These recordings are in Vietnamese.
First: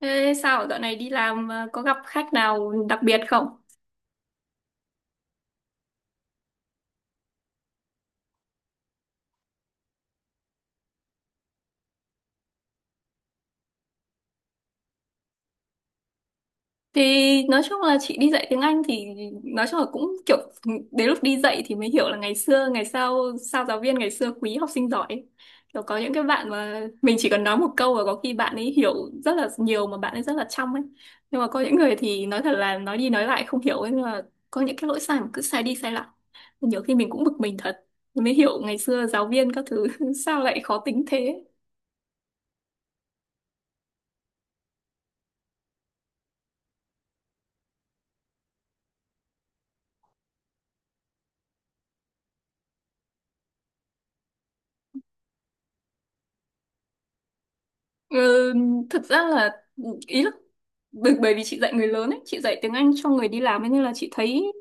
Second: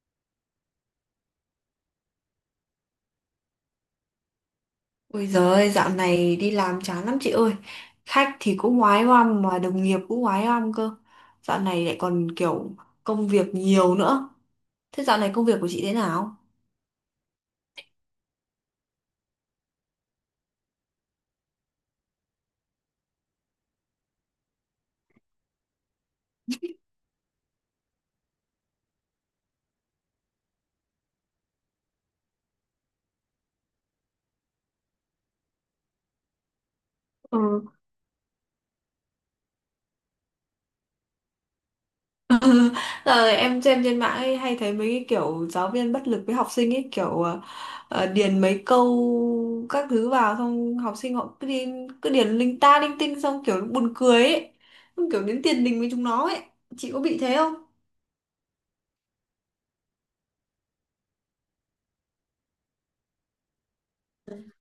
Thế sao dạo này đi làm có gặp khách nào đặc biệt không? Ôi giời ơi, dạo này đi làm chán lắm chị ơi. Khách thì cũng oái oăm mà đồng nghiệp cũng oái oăm cơ. Dạo này lại còn kiểu công việc nhiều nữa. Thế dạo này công việc của chị thế nào? Thì nói chung là chị đi dạy tiếng Anh thì nói chung là cũng kiểu đến lúc đi dạy thì mới hiểu là ngày xưa ngày sau sao giáo viên ngày xưa quý học sinh giỏi ấy. Kiểu có những cái bạn mà mình chỉ cần nói một câu và có khi bạn ấy hiểu rất là nhiều mà bạn ấy rất là trong ấy. Nhưng mà có những người thì nói thật là nói đi nói lại không hiểu ấy, nhưng mà có những cái lỗi sai mà cứ sai đi sai lại. Nhiều khi mình cũng bực mình Ừ. thật. Mới hiểu ngày xưa giáo viên các thứ sao lại khó tính thế. Giờ em xem trên mạng ấy, hay thấy mấy cái kiểu giáo viên bất lực với học sinh ấy kiểu điền mấy câu các thứ vào xong học sinh họ cứ điền linh ta linh tinh xong kiểu buồn cười ấy. Xong kiểu đến tiền đình với chúng nó ấy. Chị có bị thế không? Ừ, thực ra là ý là bởi bởi vì chị dạy người lớn ấy, chị dạy tiếng Anh cho người đi làm ấy, nên là chị thấy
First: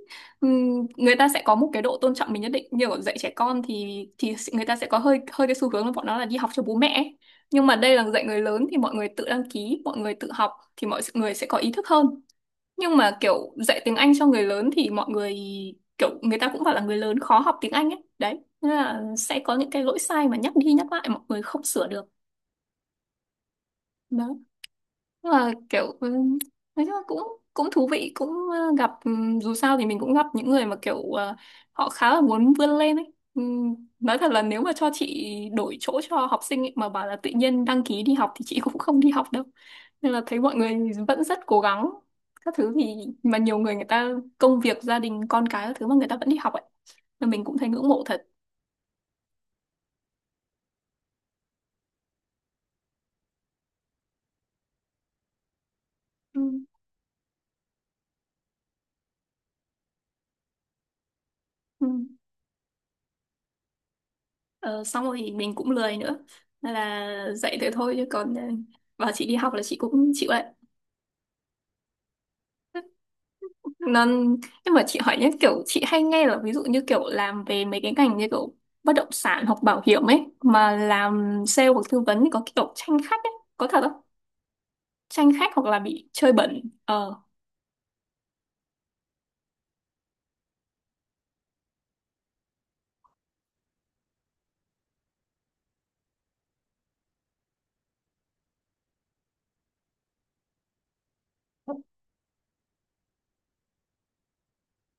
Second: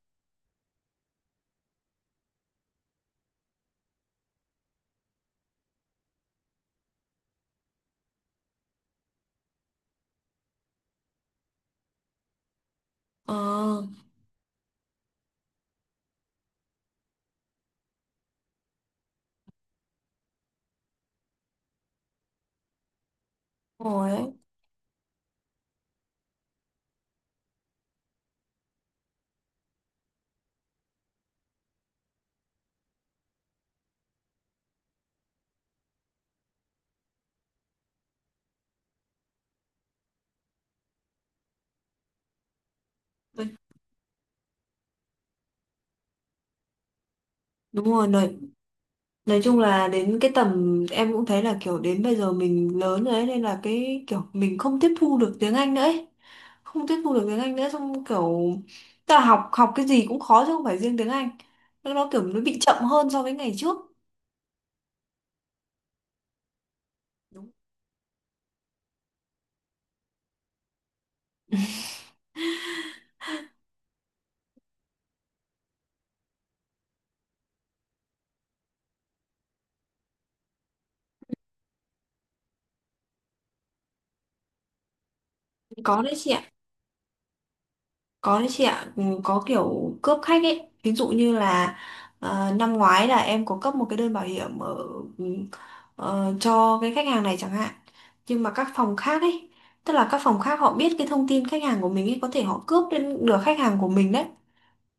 người ta sẽ có một cái độ tôn trọng mình nhất định. Như ở dạy trẻ con thì người ta sẽ có hơi hơi cái xu hướng là bọn nó là đi học cho bố mẹ ấy. Nhưng mà đây là dạy người lớn thì mọi người tự đăng ký, mọi người tự học thì mọi người sẽ có ý thức hơn. Nhưng mà Ờ, kiểu dạy tiếng Anh cho người lớn thì mọi người kiểu người ta cũng bảo là người lớn khó học tiếng Anh ấy. Đấy, nên là sẽ có những cái lỗi sai mà nhắc đi nhắc lại mọi người không sửa được. đúng Đó. rồi Nhưng mà kiểu nói chung là cũng cũng thú vị, cũng gặp dù sao thì mình cũng gặp những người mà kiểu họ khá là muốn vươn lên ấy. Ừ, nói thật là nếu mà cho chị đổi chỗ cho học sinh ấy, mà bảo là tự nhiên đăng ký đi học thì chị cũng không đi học đâu, nên là thấy mọi người vẫn rất cố gắng các thứ thì mà đấy. nhiều người người ta công việc gia đình con cái các thứ mà người ta vẫn đi học ấy là mình cũng thấy Đúng ngưỡng mộ rồi, thật. Nói chung là đến cái tầm em cũng thấy là kiểu đến bây giờ mình lớn rồi ấy nên là cái kiểu mình không tiếp thu được tiếng Anh nữa ấy. ừ. Không tiếp thu được tiếng Anh nữa xong kiểu ta học học cái gì cũng khó chứ không phải riêng tiếng Anh. Ừ. Nó kiểu nó bị chậm hơn so với ngày trước. Ờ, xong rồi thì mình cũng lười nữa nên là dạy thế thôi, chứ còn bảo chị đi học là chị cũng chịu đấy. Nên nhưng mà chị hỏi nhé, kiểu chị hay nghe là ví dụ như kiểu làm về mấy cái ngành như kiểu bất động sản hoặc bảo hiểm ấy mà làm sale hoặc tư vấn thì có kiểu tranh khách ấy, có thật không, tranh khách hoặc là Có bị đấy chị chơi ạ. bẩn Có đấy chị ạ, có kiểu cướp khách ấy. Ví dụ như là năm ngoái là em có cấp một cái đơn bảo hiểm ừ, cho cái khách hàng này chẳng hạn. Nhưng mà các phòng khác ấy, tức là các phòng khác họ biết cái thông tin khách hàng của mình ấy, có thể họ cướp đến được khách hàng của mình đấy.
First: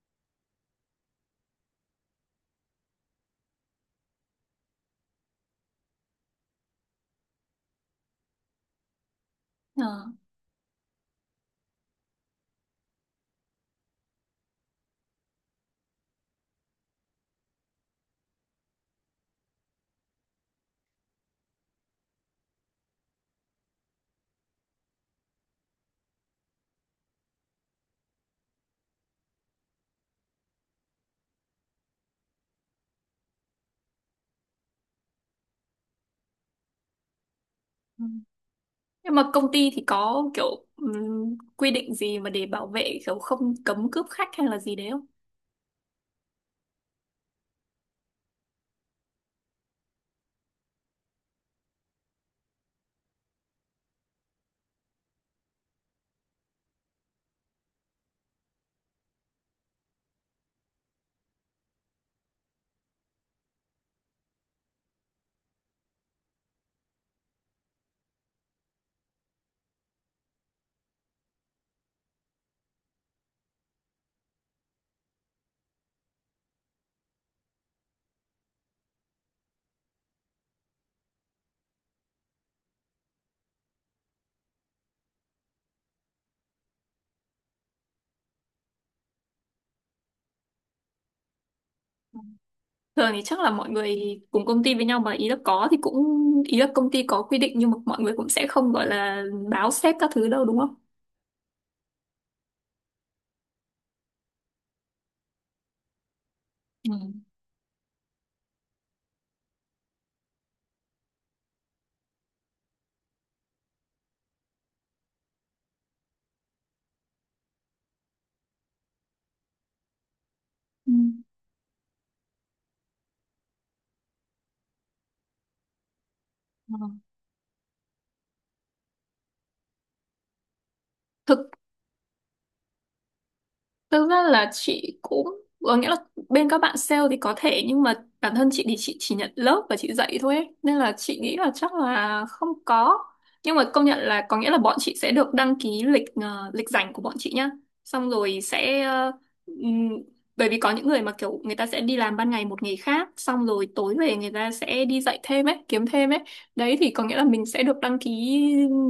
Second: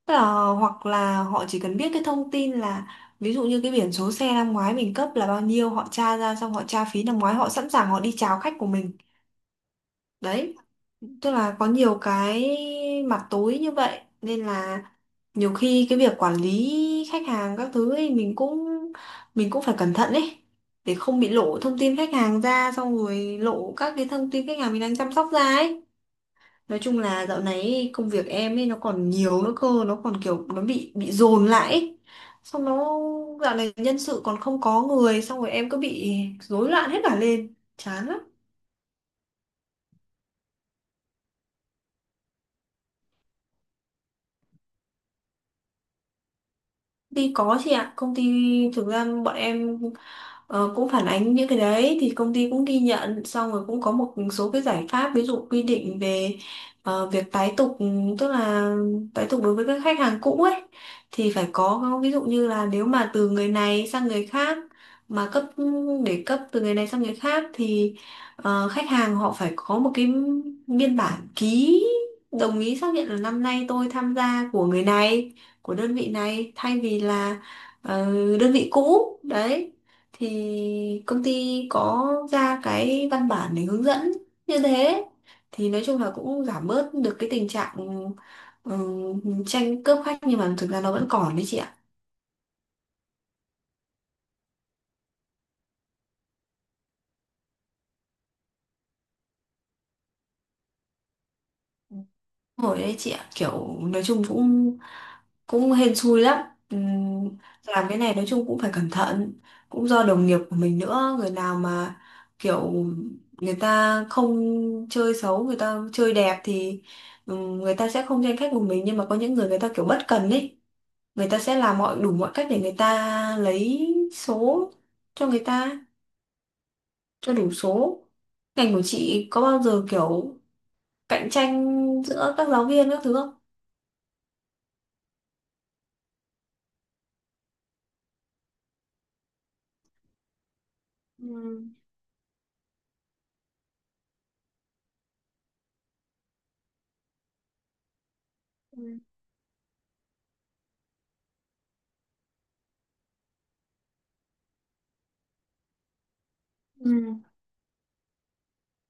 Tức là hoặc là họ chỉ cần biết cái thông tin là ví dụ như cái biển số xe năm ngoái mình cấp là bao nhiêu, họ tra ra xong họ tra phí năm ngoái, họ sẵn sàng họ đi chào khách của mình. ờ. Đấy, tức là có nhiều cái mặt tối như vậy nên là nhiều khi cái việc quản lý khách hàng các thứ ấy mình cũng phải cẩn thận ấy để không bị lộ thông tin khách hàng ra xong rồi lộ các cái thông tin khách hàng mình đang chăm sóc ra ấy. Nói chung là dạo này ấy, công việc em ấy nó còn nhiều nữa cơ, nó còn kiểu nó bị dồn lại ấy. Xong nó dạo này nhân sự còn không có người, xong rồi em cứ bị rối loạn hết cả lên Ừ. chán lắm. Nhưng mà công ty thì có kiểu quy định gì mà để bảo vệ kiểu không, cấm cướp khách hay là gì đấy? Đi có chị ạ, công ty thực ra bọn em cũng phản ánh những cái đấy thì công ty cũng ghi nhận xong rồi cũng có một số cái giải pháp, ví dụ quy định về việc tái tục, tức là tái tục đối với các khách hàng cũ ấy, thì phải có ví dụ như là nếu mà từ người này sang người khác mà để cấp từ người này sang người khác thì khách hàng họ phải có một cái biên bản ký đồng ý xác nhận là năm nay tôi tham gia của người này, của đơn vị này thay vì là ờ, đơn vị cũ đấy, thì công ty có ra cái văn bản để hướng dẫn như thế, thì nói chung là cũng giảm bớt được cái tình trạng ừ, tranh cướp khách nhưng mà thực ra nó vẫn còn đấy chị ạ. Thường thì chắc là mọi người cùng công ty với nhau mà, ý là có thì cũng ý là công ty có quy định nhưng mà mọi người cũng sẽ không gọi là báo sếp các thứ đâu, đúng không? Hồi đấy chị ạ, kiểu nói chung cũng cũng hên xui lắm. Ừ. Làm cái này nói chung cũng phải cẩn thận, cũng do đồng nghiệp của mình nữa, người nào mà kiểu người ta không chơi xấu, người ta chơi đẹp thì người ta sẽ không tranh khách của mình, nhưng mà có những người người ta kiểu bất cần ấy, Ừ. người ta sẽ làm mọi đủ mọi cách để người ta lấy số cho người ta, Ừ. cho đủ số. Ngành của chị có bao giờ kiểu cạnh Thực tranh giữa các giáo viên các thứ không? Thực ra là chị cũng có nghĩa là bên các bạn sale thì có thể, nhưng mà bản thân chị thì chị chỉ nhận lớp và chị dạy thôi ấy. Nên là chị nghĩ là Ừ. chắc là không có. Nhưng mà công nhận là có nghĩa là bọn chị sẽ được đăng ký lịch lịch rảnh của bọn chị nhá. Xong rồi sẽ Ừ. Ừm, bởi vì có những người mà kiểu người ta sẽ đi làm ban ngày một nghề khác, xong rồi tối về người ta sẽ đi dạy thêm ấy, kiếm thêm ấy. Đấy thì Ừ. có nghĩa là mình sẽ được đăng ký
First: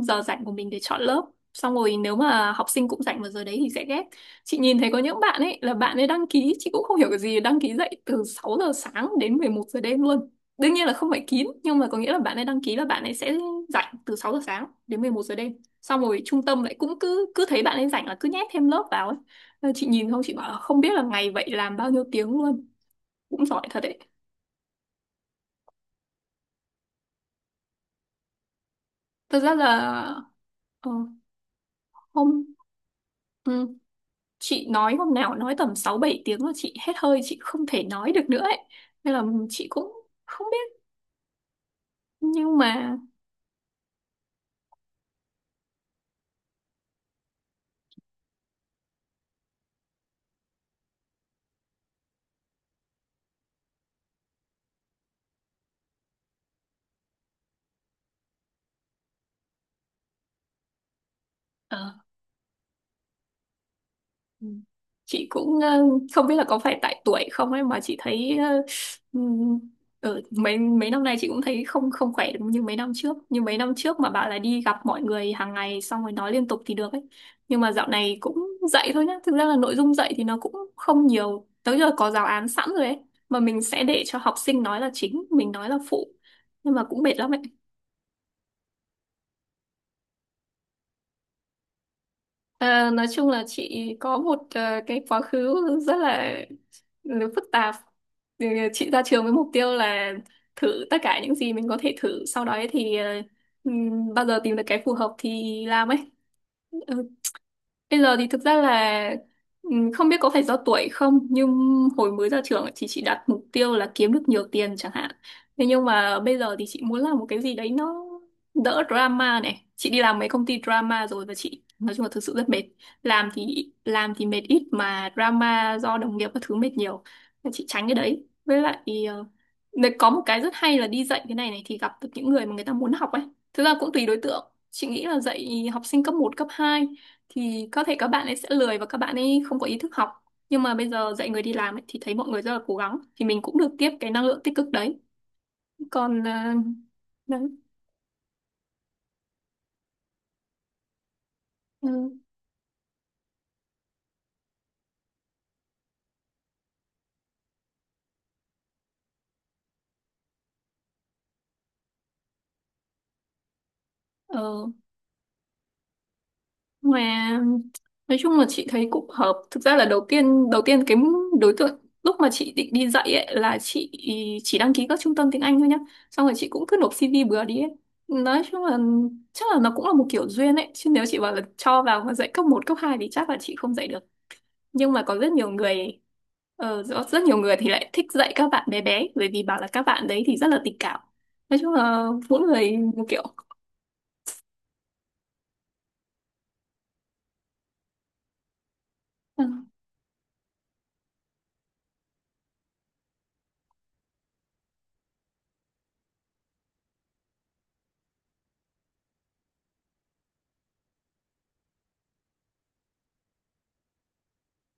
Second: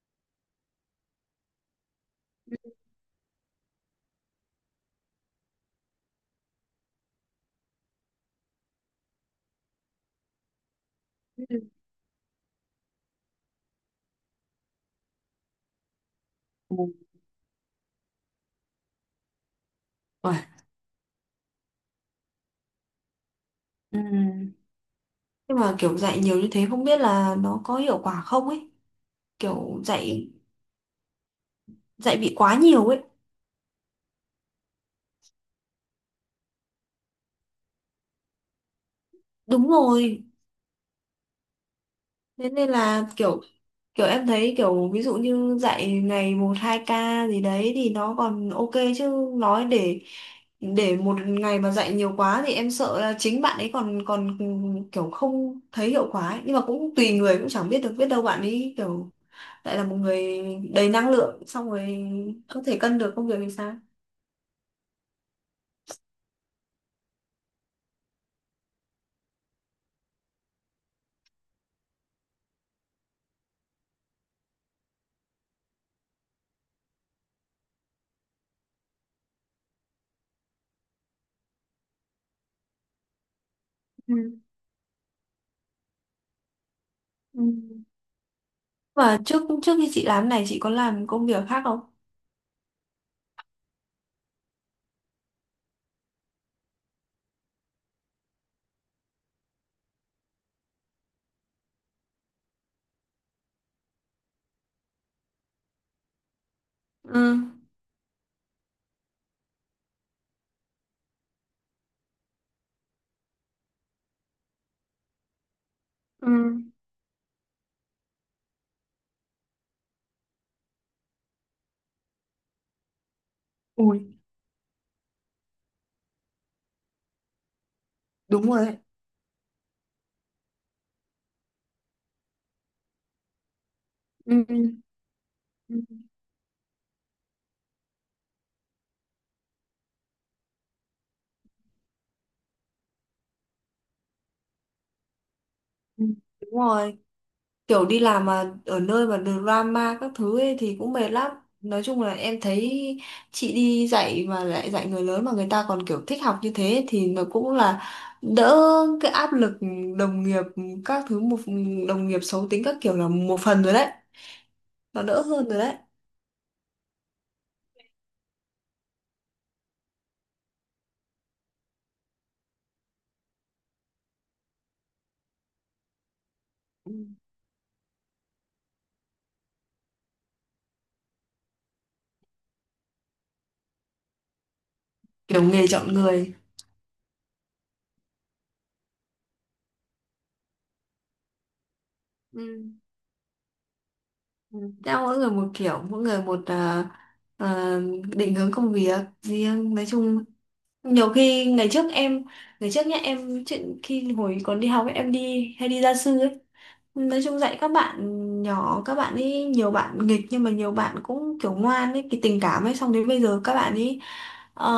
giờ rảnh của mình để chọn lớp. Xong rồi nếu mà học sinh cũng rảnh vào giờ đấy thì sẽ ghép. Chị nhìn thấy có những bạn ấy là bạn ấy đăng ký, chị cũng không hiểu cái gì, đăng ký dậy từ 6 giờ sáng đến 11 giờ đêm luôn. Đương nhiên là không phải kín, Ừ. nhưng mà có nghĩa là bạn ấy đăng ký là bạn ấy sẽ rảnh từ 6 giờ sáng đến 11 giờ đêm. Xong rồi trung tâm lại cũng Ừ. cứ cứ thấy bạn ấy rảnh là cứ nhét thêm lớp vào ấy. Nên chị nhìn không, chị Rồi. bảo là không biết là ngày vậy làm bao nhiêu tiếng luôn. Cũng giỏi thật Ừ. đấy. Nhưng mà kiểu dạy nhiều như thế không biết là nó có hiệu quả không ấy. Thật ra là Kiểu dạy ờ, dạy bị hôm quá nhiều ấy. ừ, chị nói hôm nào nói tầm 6 7 tiếng là chị hết hơi, chị không thể nói được nữa ấy. Nên là chị Đúng cũng rồi. không biết, Thế nhưng nên mà. là kiểu kiểu em thấy kiểu ví dụ như dạy ngày một hai ca gì đấy thì nó còn ok, chứ nói để một ngày mà dạy nhiều quá thì em sợ là chính bạn ấy còn còn kiểu không thấy hiệu quả ấy. Nhưng mà cũng tùy người, cũng chẳng biết được, biết đâu bạn ấy kiểu lại là một người đầy năng lượng xong rồi Ờ. có thể cân được công việc thì sao. Ừ. Chị cũng không biết là có phải tại tuổi không ấy mà chị thấy ừm, mấy mấy năm nay chị cũng thấy không không khỏe được, như mấy năm trước mà bảo là đi gặp mọi người hàng ngày xong rồi nói liên tục thì được ấy, nhưng mà dạo này cũng dạy thôi nhá, thực ra là nội dung dạy thì nó cũng không nhiều, tới giờ có giáo án sẵn rồi ấy, mà mình sẽ để cho học Ừ. sinh nói là chính, mình nói là phụ, nhưng mà cũng mệt lắm ấy. Ừ. Và trước trước khi chị làm này chị có làm công việc khác không? À, nói chung là chị có một cái quá khứ rất là phức tạp. Ừ, chị ra trường với mục tiêu là thử tất cả những gì mình có thể thử, sau đó ấy thì bao giờ tìm được cái phù hợp thì làm ấy. Ừ, Ừ. bây giờ thì thực ra là không biết có phải do tuổi không, nhưng hồi mới ra trường ấy thì chị đặt mục tiêu là kiếm được nhiều tiền chẳng hạn. Thế nhưng mà Ừ. bây giờ thì chị muốn làm một cái gì đấy nó đỡ drama này. Chị đi làm mấy công ty drama rồi và chị nói chung là thực sự rất mệt. Làm thì làm Ui, thì mệt ít mà drama do đồng nghiệp các thứ mệt nhiều. Nên chị tránh cái đấy. đúng Với rồi đấy. lại ờ, nếu có một cái rất hay là đi dạy cái này này thì gặp được những người mà người ta muốn học ấy. Thực ra cũng tùy đối Ừ. tượng. Chị nghĩ là dạy học Ừ. sinh cấp một cấp 2 thì có thể các bạn ấy sẽ lười và các bạn ấy không có ý thức học, nhưng mà bây giờ dạy người đi làm ấy, thì thấy mọi người rất là cố gắng thì mình cũng được tiếp cái năng lượng tích cực đấy, Ừ. còn Đúng rồi, đấy. kiểu đi làm mà ở nơi mà drama các thứ ấy thì cũng mệt lắm. Nói chung là ừ. em thấy chị đi dạy mà lại dạy người lớn mà người ta còn kiểu thích học như thế thì nó cũng là đỡ cái áp lực đồng nghiệp các thứ một, đồng nghiệp xấu tính các kiểu là một phần rồi đấy, ờ, nó đỡ hơn rồi đấy. mà nói chung là chị thấy cũng hợp, thực ra là đầu tiên cái đối tượng lúc mà chị định đi dạy ấy là chị chỉ đăng ký các trung tâm tiếng Anh thôi nhá, xong rồi chị cũng cứ Ừ. nộp CV bừa đi ấy. Nói chung là chắc là nó cũng là một kiểu duyên ấy, chứ nếu chị bảo là cho vào mà dạy cấp một cấp 2 thì chắc là chị không dạy được, nhưng mà có rất Kiểu nhiều nghề chọn người. người. Rất nhiều người thì lại thích dạy các bạn bé bé bởi vì bảo là các bạn đấy thì rất là tình cảm. Nói chung là mỗi Ừ. người một kiểu. Ừ. Theo mỗi người một kiểu, mỗi người một à, định hướng công việc ừ. riêng. Nói chung nhiều khi ngày trước nhá em chuyện khi hồi còn đi học ấy, em đi hay đi gia sư ấy, nói chung dạy các bạn nhỏ, các bạn ấy nhiều bạn nghịch nhưng mà nhiều bạn cũng kiểu ngoan ấy, cái tình cảm ấy, xong đến bây giờ các bạn ấy ờ,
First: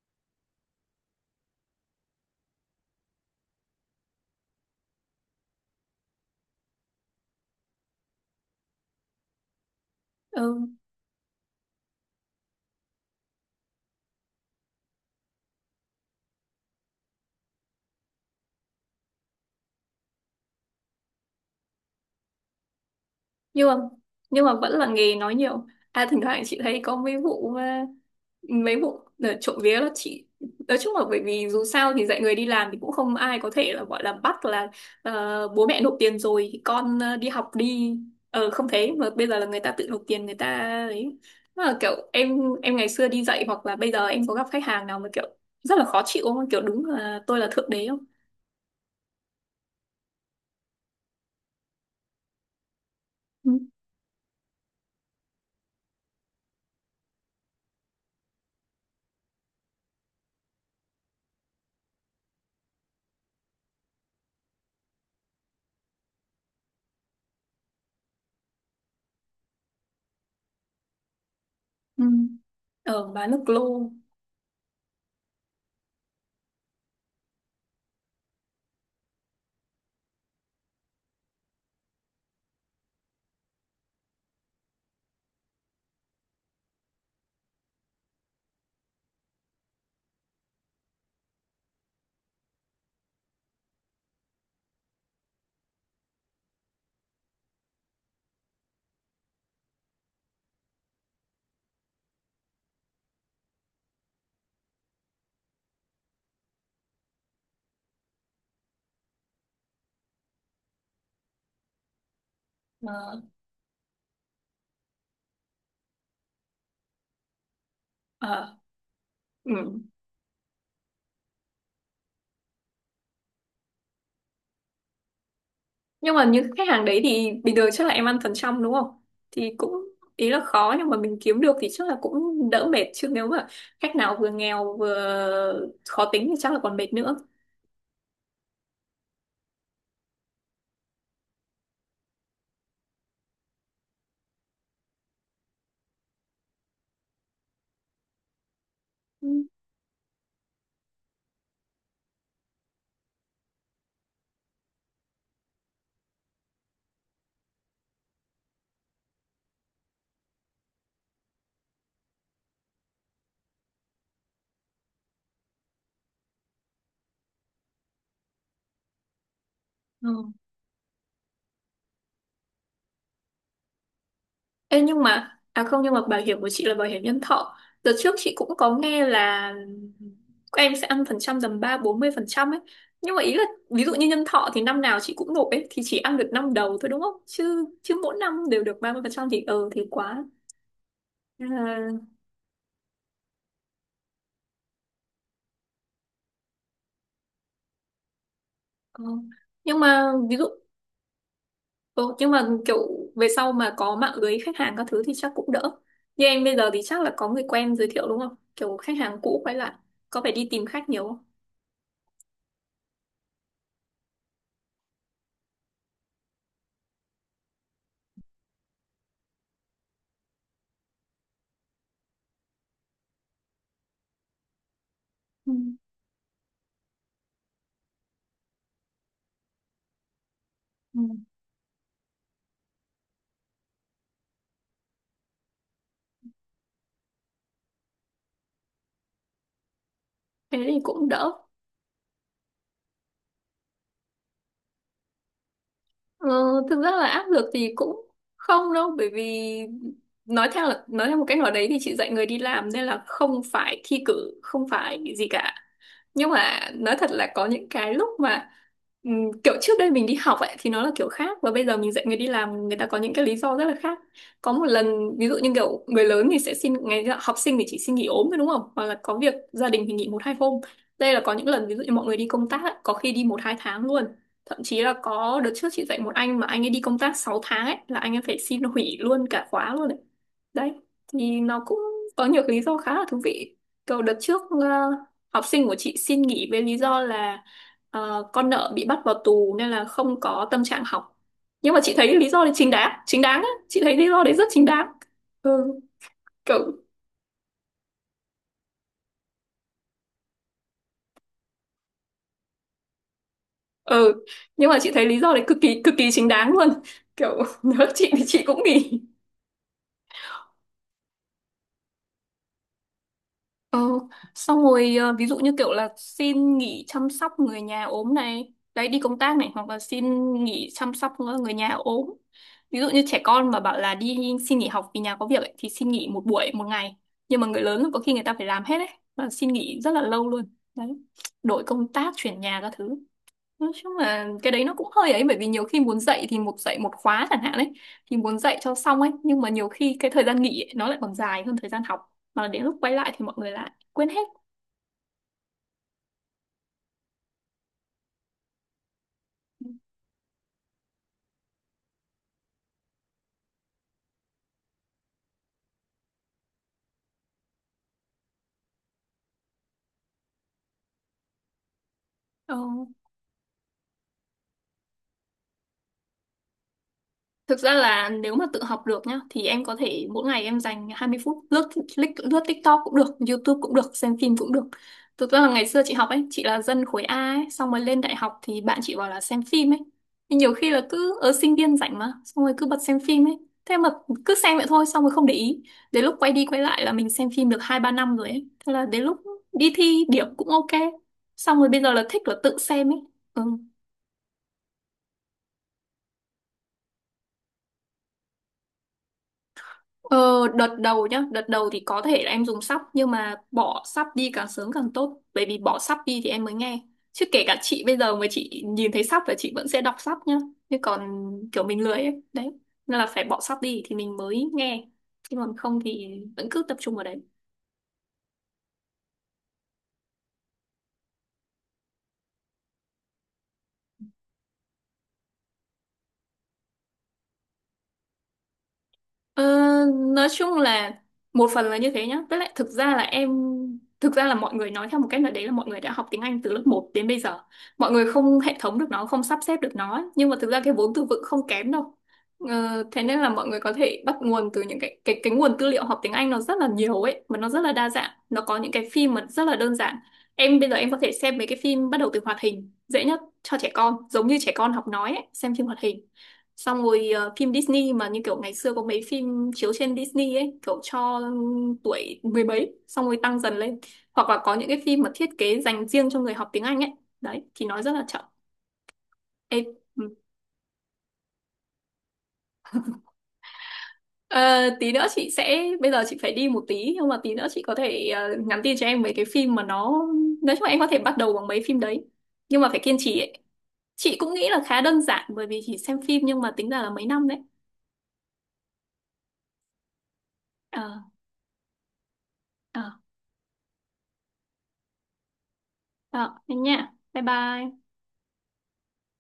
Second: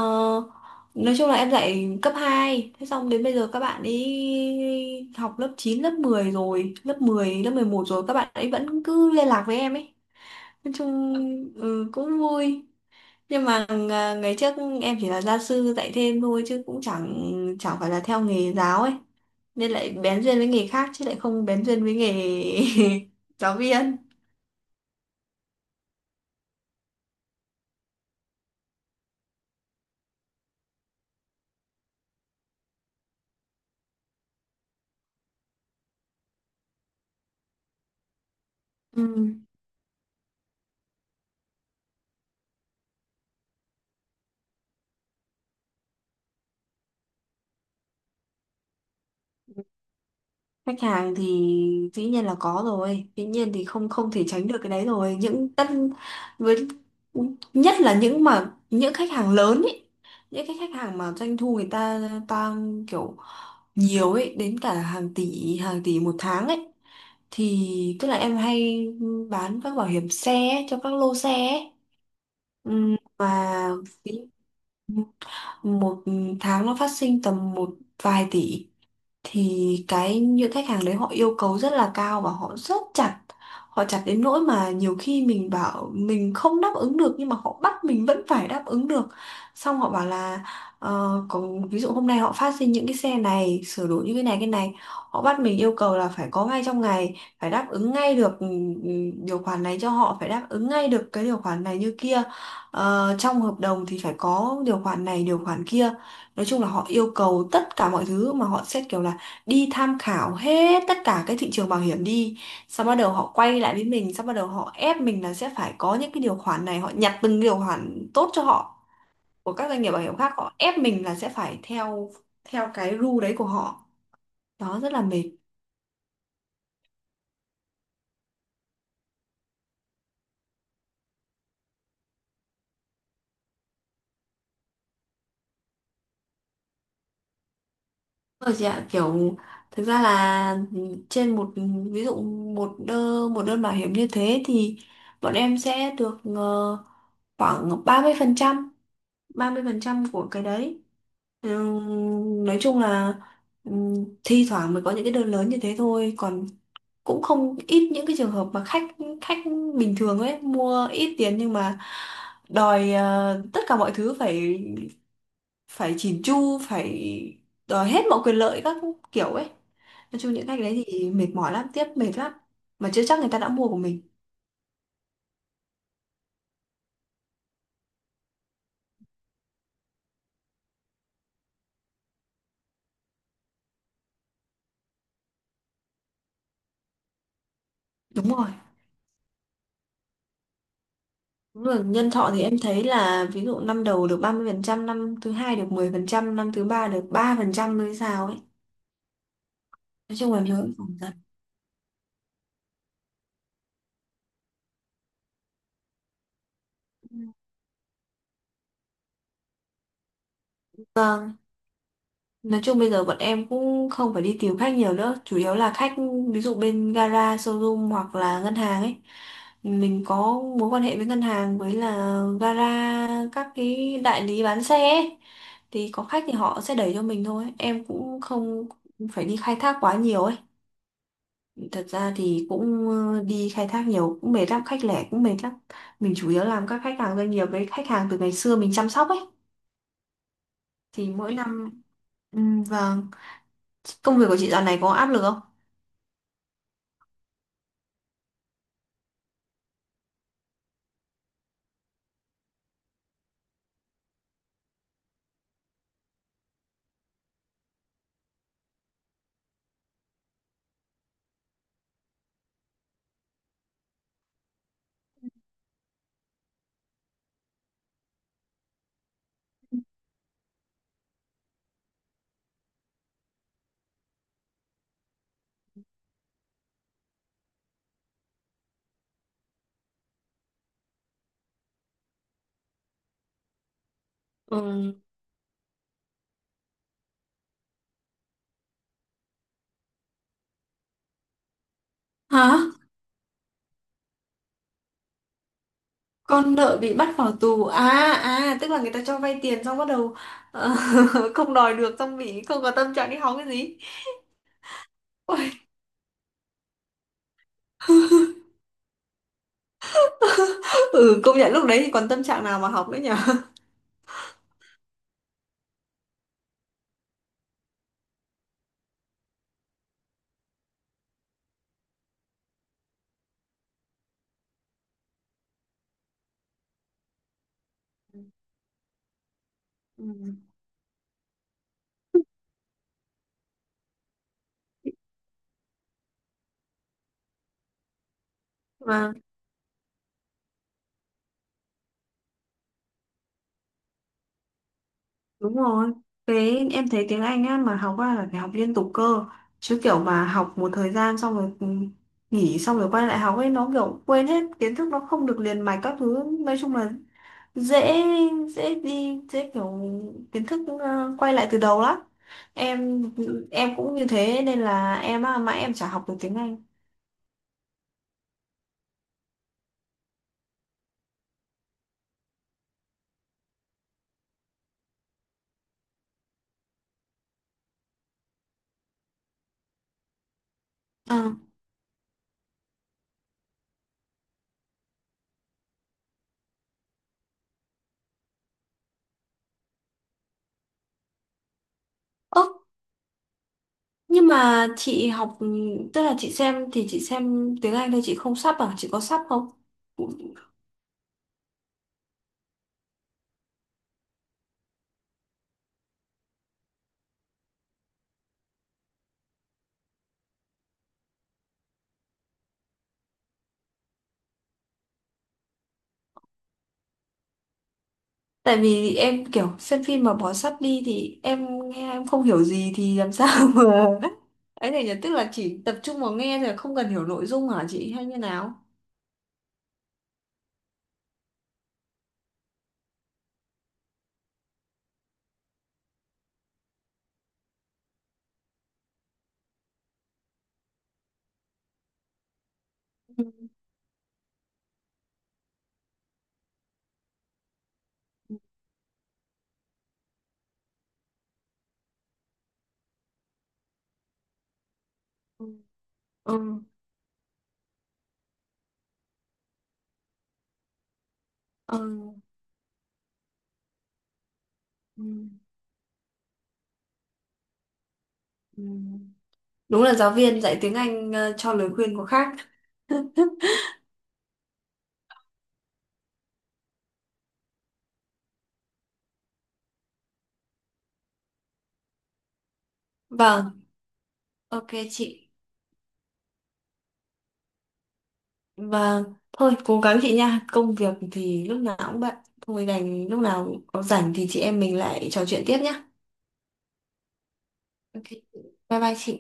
nói chung là em dạy cấp hai, thế xong đến bây giờ các bạn ấy học lớp 9 lớp 10 rồi, lớp 10 lớp 11 rồi, các bạn ấy vẫn cứ liên lạc với em ấy, ừ. nói chung ừ, cũng vui. Nhưng mà ngày trước em chỉ là gia sư dạy thêm thôi chứ cũng chẳng chẳng phải là theo nghề giáo ấy, nên lại bén duyên với nghề khác chứ lại không bén duyên với nghề giáo nhưng mà viên. nhưng mà vẫn là nghề nói nhiều. À, thỉnh thoảng chị thấy có mấy vụ, trộm vía là chị nói chung là bởi vì dù sao thì dạy người đi làm thì cũng không ai có thể là gọi là bắt là bố mẹ nộp tiền rồi thì con đi học đi, không, thế Ừ. mà bây giờ là người ta tự nộp tiền người ta ấy, mà là kiểu em ngày xưa đi dạy hoặc là bây giờ em có gặp khách hàng nào mà kiểu rất là khó chịu không, kiểu đúng là tôi là thượng đế không? Khách hàng thì dĩ nhiên là có rồi, dĩ Ừ. nhiên thì không không thể tránh được cái đấy rồi, những tất với, nhất là những mà những khách hàng lớn ấy, những cái khách hàng mà doanh thu người ta tăng kiểu nhiều ấy, đến cả hàng tỷ, hàng tỷ một tháng ấy, thì tức là em hay bán các bảo hiểm xe ấy, cho các lô xe ấy. Ừ. Bán nước Và lô một tháng nó phát sinh tầm một vài tỷ, thì cái những khách hàng đấy họ yêu cầu rất là cao và họ rất chặt. Họ chặt đến nỗi mà nhiều khi mình bảo mình không đáp ứng được nhưng mà họ bắt mình vẫn phải đáp ứng được, xong họ bảo là ờ, có, ví dụ hôm nay họ phát sinh những cái xe này sửa đổi như cái này cái này, họ bắt mình yêu cầu là phải có ngay trong ngày, phải đáp ứng ngay được ừ, điều khoản này cho họ, phải đáp ứng ngay được cái điều khoản này như kia. Ờ, trong hợp đồng thì phải có điều khoản này điều khoản kia. Nói chung là họ yêu cầu tất cả mọi thứ, mà họ xét kiểu là đi tham khảo hết tất cả cái thị trường bảo hiểm đi, xong bắt đầu mà họ quay lại với mình, xong bắt đầu họ ép mình là sẽ phải có những cái điều khoản này. Họ nhặt từng điều khoản tốt cho ờ họ ừ. của các doanh nghiệp bảo hiểm khác, họ ép mình là sẽ phải theo theo cái rule đấy của họ. Đó rất là mệt. Nhưng mà những khách hàng đấy thì bình thường chắc là em ăn phần trăm đúng không, thì cũng ý là khó nhưng mà mình kiếm được thì chắc là cũng đỡ mệt, chứ nếu mà khách nào vừa nghèo vừa khó tính thì chắc là còn mệt nữa. Rồi chị ạ, kiểu thực ra là trên một ví dụ một đơn bảo hiểm như thế thì bọn em sẽ được khoảng 30%, Ừ. 30% của cái đấy. Ờ, nói chung là ừm, thi thoảng mới có những cái đơn lớn như thế thôi, còn cũng không ít những cái trường hợp mà khách khách bình thường ấy mua ít tiền nhưng mà đòi tất cả mọi thứ phải phải chỉn chu, phải đòi hết mọi quyền lợi các kiểu ấy. Nói Ừ. chung những khách đấy thì mệt mỏi lắm, tiếp mệt lắm mà chưa chắc người ta đã mua của mình. Ê, nhưng mà không, nhưng mà bảo hiểm của chị là bảo hiểm nhân thọ, đợt trước chị cũng có nghe là các em sẽ ăn phần trăm tầm 30-40% ấy, nhưng mà ý là ví dụ như nhân thọ thì năm nào chị cũng nộp ấy thì chỉ ăn được năm đầu thôi đúng không, chứ chứ mỗi Đúng năm rồi. đều được 30% thì thì quá. Ờ. Đúng rồi, nhân thọ thì em thấy là ví dụ năm đầu được 30%, năm thứ hai được 10%, năm thứ ba được 3% mới sao ấy. Ờ. Nhưng mà Nói chung ví là dụ nhớ phòng dần. ờ, nhưng mà kiểu về sau mà có mạng lưới khách hàng các thứ thì chắc cũng đỡ. Như em bây giờ thì chắc là có người quen giới thiệu đúng không? Kiểu khách hàng cũ quay lại có phải đi tìm khách nhiều không? Nói chung bây giờ bọn em cũng không phải đi tìm khách nhiều nữa, chủ yếu là khách ví dụ bên gara, showroom hoặc là ngân hàng ấy. Mình có mối quan hệ với ngân hàng, với là gara, các cái đại lý bán xe ấy. Ừ, Thì có khách thì họ sẽ đẩy cho mình thôi. Em cũng không phải đi khai thác quá nhiều ấy. ừ, Thật ra thì cũng đi khai thác nhiều cũng mệt lắm, khách lẻ cũng mệt lắm. Mình chủ yếu làm các khách hàng doanh nghiệp với khách hàng từ ngày xưa mình chăm sóc ấy. thế thì cũng Thì đỡ. mỗi năm. Ừ, vâng. Công việc của chị dạo này có áp lực không? Ờ, thực ra là áp lực thì cũng không đâu, bởi vì nói theo là nói theo một cách nào đấy thì chị dạy người đi làm nên là không phải thi cử, không phải gì cả. Nhưng mà nói thật là có những cái lúc mà kiểu trước đây mình đi học ấy thì nó là kiểu khác, và bây giờ mình dạy người đi làm, người ta có những cái lý do rất là khác. Có một lần ví dụ như kiểu người lớn thì sẽ xin ngày, học sinh thì chỉ xin nghỉ ốm thôi đúng không, hoặc là có việc gia đình thì nghỉ một hai hôm. Đây là có những lần ví dụ như mọi người đi công tác ấy, có khi đi một hai tháng luôn. Thậm chí là có đợt trước chị dạy một anh mà anh ấy đi công tác 6 tháng ấy, là anh ấy phải xin hủy luôn cả khóa luôn ấy. Đấy, thì nó cũng có nhiều cái lý do khá là thú vị. Kiểu đợt trước Ừ. học sinh của chị xin nghỉ với lý do là, con nợ bị bắt vào tù nên là không có tâm trạng học. Nhưng mà chị thấy lý do thì Hả? Chính đáng á, chị thấy lý do đấy rất chính đáng. Ừ, Con kiểu, nợ bị bắt vào tù à, à tức là người ta cho vay tiền xong bắt đầu ờ, không đòi được xong bị không có tâm trạng đi học cái gì. ừ, nhưng mà chị thấy lý do đấy Ôi, cực kỳ chính đáng luôn. Kiểu nếu chị thì chị cũng nghỉ. ừ công nhận lúc đấy thì còn tâm trạng nào mà học nữa nhở. Ờ, xong rồi ví dụ như kiểu là xin nghỉ chăm sóc người nhà ốm này, đấy, đi công tác này, hoặc là xin nghỉ chăm sóc người nhà ốm. Ví dụ như trẻ con mà bảo là đi xin nghỉ học vì nhà có việc ấy, thì xin nghỉ một buổi một ngày. Nhưng mà người lớn có khi người ta phải làm hết ấy, và xin nghỉ rất là Ừ. lâu luôn. Đấy. Đổi công tác, chuyển nhà các thứ. Nói chung là cái đấy nó cũng hơi ấy, bởi vì nhiều khi muốn dạy thì một dạy một khóa chẳng hạn ấy, thì muốn dạy cho xong ấy, Vâng, nhưng mà nhiều khi cái thời gian nghỉ ấy, nó lại còn dài hơn thời gian học, mà đến lúc quay lại thì mọi người lại quên hết. đúng rồi. Thế em thấy tiếng Anh á mà học ra là phải học liên tục cơ. Chứ kiểu mà học một thời gian xong rồi nghỉ xong rồi quay lại học ấy nó kiểu quên hết kiến thức, nó không được liền mạch các thứ. Nói chung là dễ dễ đi dễ kiểu kiến thức quay lại từ đầu lắm. Ờ. Em em cũng như thế nên là em á, mãi em chả học được tiếng Anh. Thực ra là nếu mà tự học được nhá thì em có thể mỗi ngày em dành 20 phút lướt lướt TikTok cũng được, YouTube cũng được, xem phim cũng được. Thực ra là ngày xưa chị học ấy, chị là dân khối A ấy, xong rồi lên đại học thì bạn chị bảo là xem phim ấy. Nhưng nhiều khi là Ờ. cứ ở sinh viên rảnh mà, xong rồi cứ bật xem phim ấy. Thế mà cứ xem vậy thôi xong rồi không để ý. Đến lúc quay đi quay lại là mình xem phim được 2 3 năm rồi ấy. Thế là đến lúc đi thi điểm cũng ok. Xong rồi bây giờ là thích là tự Ơ, xem ấy. Ừ. nhưng mà chị học, tức là chị xem thì chị xem tiếng Anh thôi, chị không sub à, chị có sub không? Ờ, đợt đầu nhá, đợt đầu thì có thể là em dùng sắp, nhưng mà bỏ sắp đi càng sớm càng tốt, bởi vì bỏ sắp đi thì em mới nghe. Chứ kể cả chị bây giờ mà chị nhìn thấy sắp là chị vẫn sẽ đọc sắp nhá. Nhưng còn kiểu mình lười ấy đấy, nên là phải bỏ sắp đi thì mình mới nghe, chứ còn không thì vẫn cứ tập trung vào đấy. Tại vì em kiểu xem phim mà bỏ sub đi thì em nghe em không hiểu gì thì làm sao mà ấy này nhỉ, tức là chỉ tập trung vào nghe rồi không cần hiểu nội dung hả chị hay như nào? Ờ, nói chung là một phần là như thế nhá. Tức là thực ra là em Thực ra là mọi người nói theo một cách nào đấy là mọi người đã học tiếng Anh từ lớp một đến bây giờ. Mọi người không hệ thống được nó, không sắp xếp được nó, ấy. Nhưng mà thực ra cái vốn từ vựng không kém đâu. Ờ, thế nên là mọi người có thể bắt nguồn từ những cái cái nguồn tư liệu học tiếng Anh, nó rất là nhiều ấy, mà nó rất là đa dạng. Nó có những cái phim mà rất là đơn giản. Em bây giờ em có thể xem mấy cái phim, bắt đầu từ hoạt hình, dễ nhất cho trẻ con, giống như trẻ con học nói ấy, Ừ. xem phim hoạt hình, Ừ. xong rồi phim Disney mà như kiểu ngày xưa có mấy phim chiếu trên Disney ấy, kiểu cho Ừ. tuổi mười mấy, xong rồi tăng dần lên. Hoặc là có những cái phim mà thiết Ừ. kế dành riêng cho người học tiếng Anh ấy, đấy thì nói rất là chậm. Ừ. Ê, Đúng là ừ. giáo viên dạy tiếng Anh cho lời khuyên có khác. Ờ, tí nữa chị sẽ, bây giờ chị phải đi một tí, nhưng mà tí nữa chị có thể nhắn tin cho em mấy cái phim mà nó, nói chung là em có thể bắt đầu bằng mấy phim đấy, nhưng mà phải kiên trì ấy. Vâng, Chị cũng nghĩ là ok khá đơn chị. giản bởi vì chỉ xem phim, nhưng mà tính ra là mấy năm đấy. Vâng, thôi cố gắng chị nha. Công Ờ, việc thì lúc nào cũng bận. Thôi ờ, đành lúc nào có rảnh thì chị em mình lại trò chuyện tiếp nhá. đó, thế nha, bye bye. Ok, bye bye chị.